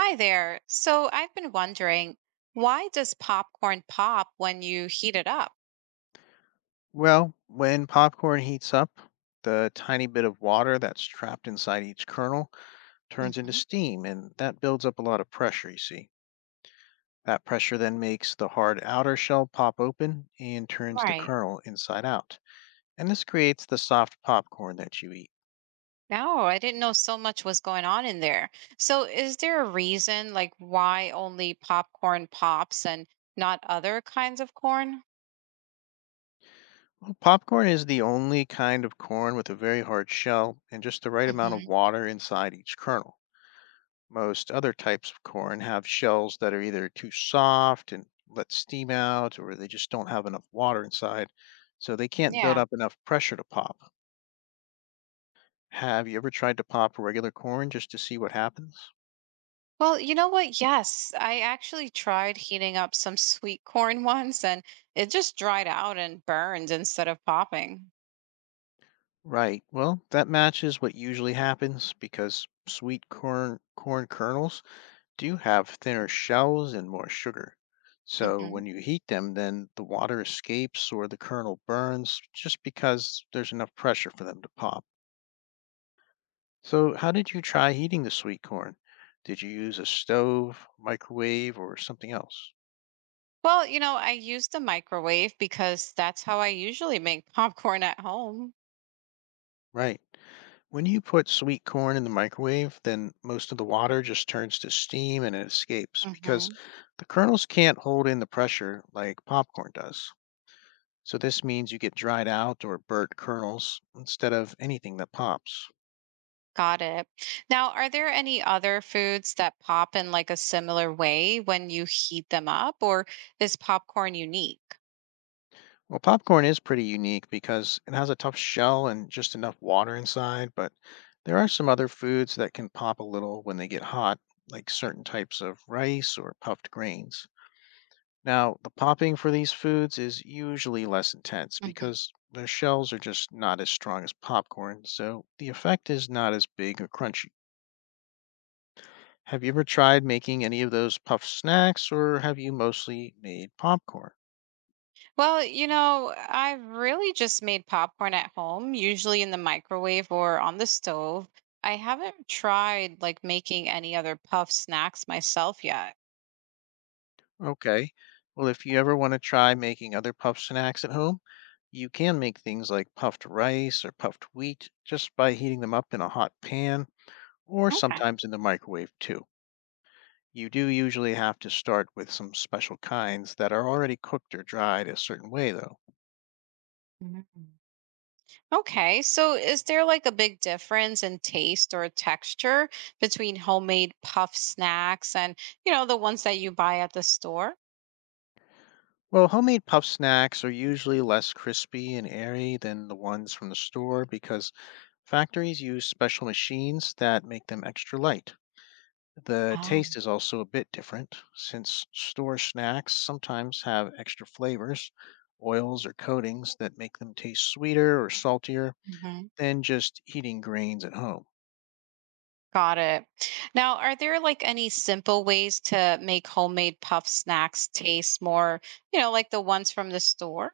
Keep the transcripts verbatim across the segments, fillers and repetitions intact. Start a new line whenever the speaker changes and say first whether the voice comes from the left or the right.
right: Hi there. So I've been wondering, why does popcorn pop when you heat it up?
left: Well, when popcorn heats up, the tiny bit of water that's trapped inside each kernel turns into
right: Hmm.
left: steam, and that builds up a lot of pressure, you see. That pressure then makes the hard outer shell pop open and turns the
right: Right.
left: kernel inside out. And this creates the soft popcorn that you eat.
right: No, I didn't know so much was going on in there. So is there a reason like why only popcorn pops and not other kinds of corn?
left: Well, popcorn is the only kind of corn with a very hard shell and just the right amount of
right: Hmm.
left: water inside each kernel. Most other types of corn have shells that are either too soft and let steam out, or they just don't have enough water inside, so they can't build
right: Yeah.
left: up enough pressure to pop. Have you ever tried to pop regular corn just to see what happens?
right: Well, you know what? Yes, I actually tried heating up some sweet corn once and it just dried out and burned instead of popping.
left: Right. Well, that matches what usually happens because sweet corn corn kernels do have thinner shells and more sugar. So when you heat them, then the water escapes or the kernel burns just because there's enough pressure for them to pop. So, how did you try heating the sweet corn? Did you use a stove, microwave, or something else?
right: Well, you know, I use the microwave because that's how I usually make popcorn at home.
left: Right. When you put sweet corn in the microwave, then most of the water just turns to steam and it escapes because
right: Hmm.
left: the kernels can't hold in the pressure like popcorn does. So, this means you get dried out or burnt kernels instead of anything that pops.
right: Got it. Now, are there any other foods that pop in like a similar way when you heat them up, or is popcorn unique?
left: Well, popcorn is pretty unique because it has a tough shell and just enough water inside, but there are some other foods that can pop a little when they get hot, like certain types of rice or puffed grains. Now, the popping for these foods is usually less intense
right: Hmm.
left: because their shells are just not as strong as popcorn, so the effect is not as big or crunchy. Have you ever tried making any of those puffed snacks, or have you mostly made popcorn?
right: Well, you know, I have really just made popcorn at home, usually in the microwave or on the stove. I haven't tried like making any other puff snacks myself yet.
left: Okay. Well, if you ever want to try making other puff snacks at home, you can make things like puffed rice or puffed wheat just by heating them up in a hot pan or
right: Okay.
left: sometimes in the microwave too. You do usually have to start with some special kinds that are already cooked or dried a certain way, though.
right: Mhm. Okay, so is there like a big difference in taste or texture between homemade puff snacks and, you know, the ones that you buy at the store?
left: Well, homemade puff snacks are usually less crispy and airy than the ones from the store because factories use special machines that make them extra light. The
right: Oh.
left: taste is also a bit different since store snacks sometimes have extra flavors, oils, or coatings that make them taste sweeter or saltier
right: Hmm.
left: than just eating grains at home.
right: Got it. Now, are there like any simple ways to make homemade puff snacks taste more, you know, like the ones from the store?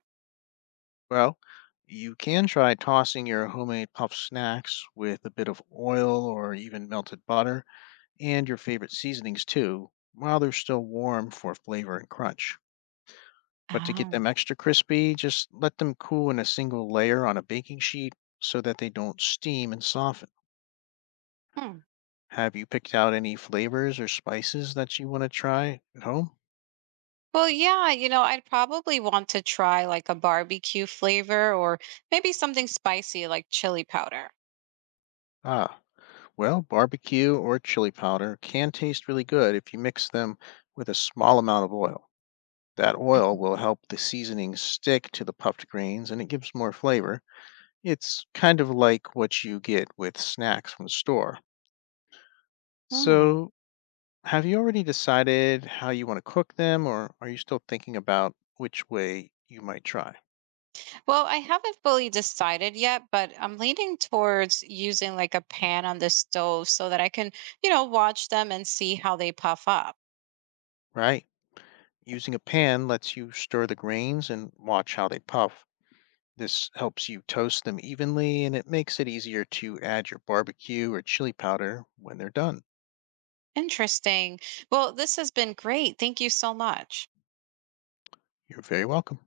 left: Well, you can try tossing your homemade puff snacks with a bit of oil or even melted butter and your favorite seasonings too, while they're still warm for flavor and crunch. But to get
right: Oh.
left: them extra crispy, just let them cool in a single layer on a baking sheet so that they don't steam and soften.
right: Hmm.
left: Have you picked out any flavors or spices that you want to try at home?
right: Well, yeah, you know, I'd probably want to try like a barbecue flavor or maybe something spicy like chili powder.
left: Ah, well, barbecue or chili powder can taste really good if you mix them with a small amount of oil. That oil will help the seasoning stick to the puffed grains and it gives more flavor. It's kind of like what you get with snacks from the store.
right: Mhm.
left: So, have you already decided how you want to cook them, or are you still thinking about which way you might try?
right: Well, I haven't fully decided yet, but I'm leaning towards using like a pan on the stove so that I can, you know, watch them and see how they puff up.
left: Right? Using a pan lets you stir the grains and watch how they puff. This helps you toast them evenly, and it makes it easier to add your barbecue or chili powder when they're done.
right: Interesting. Well, this has been great. Thank you so much.
left: You're very welcome.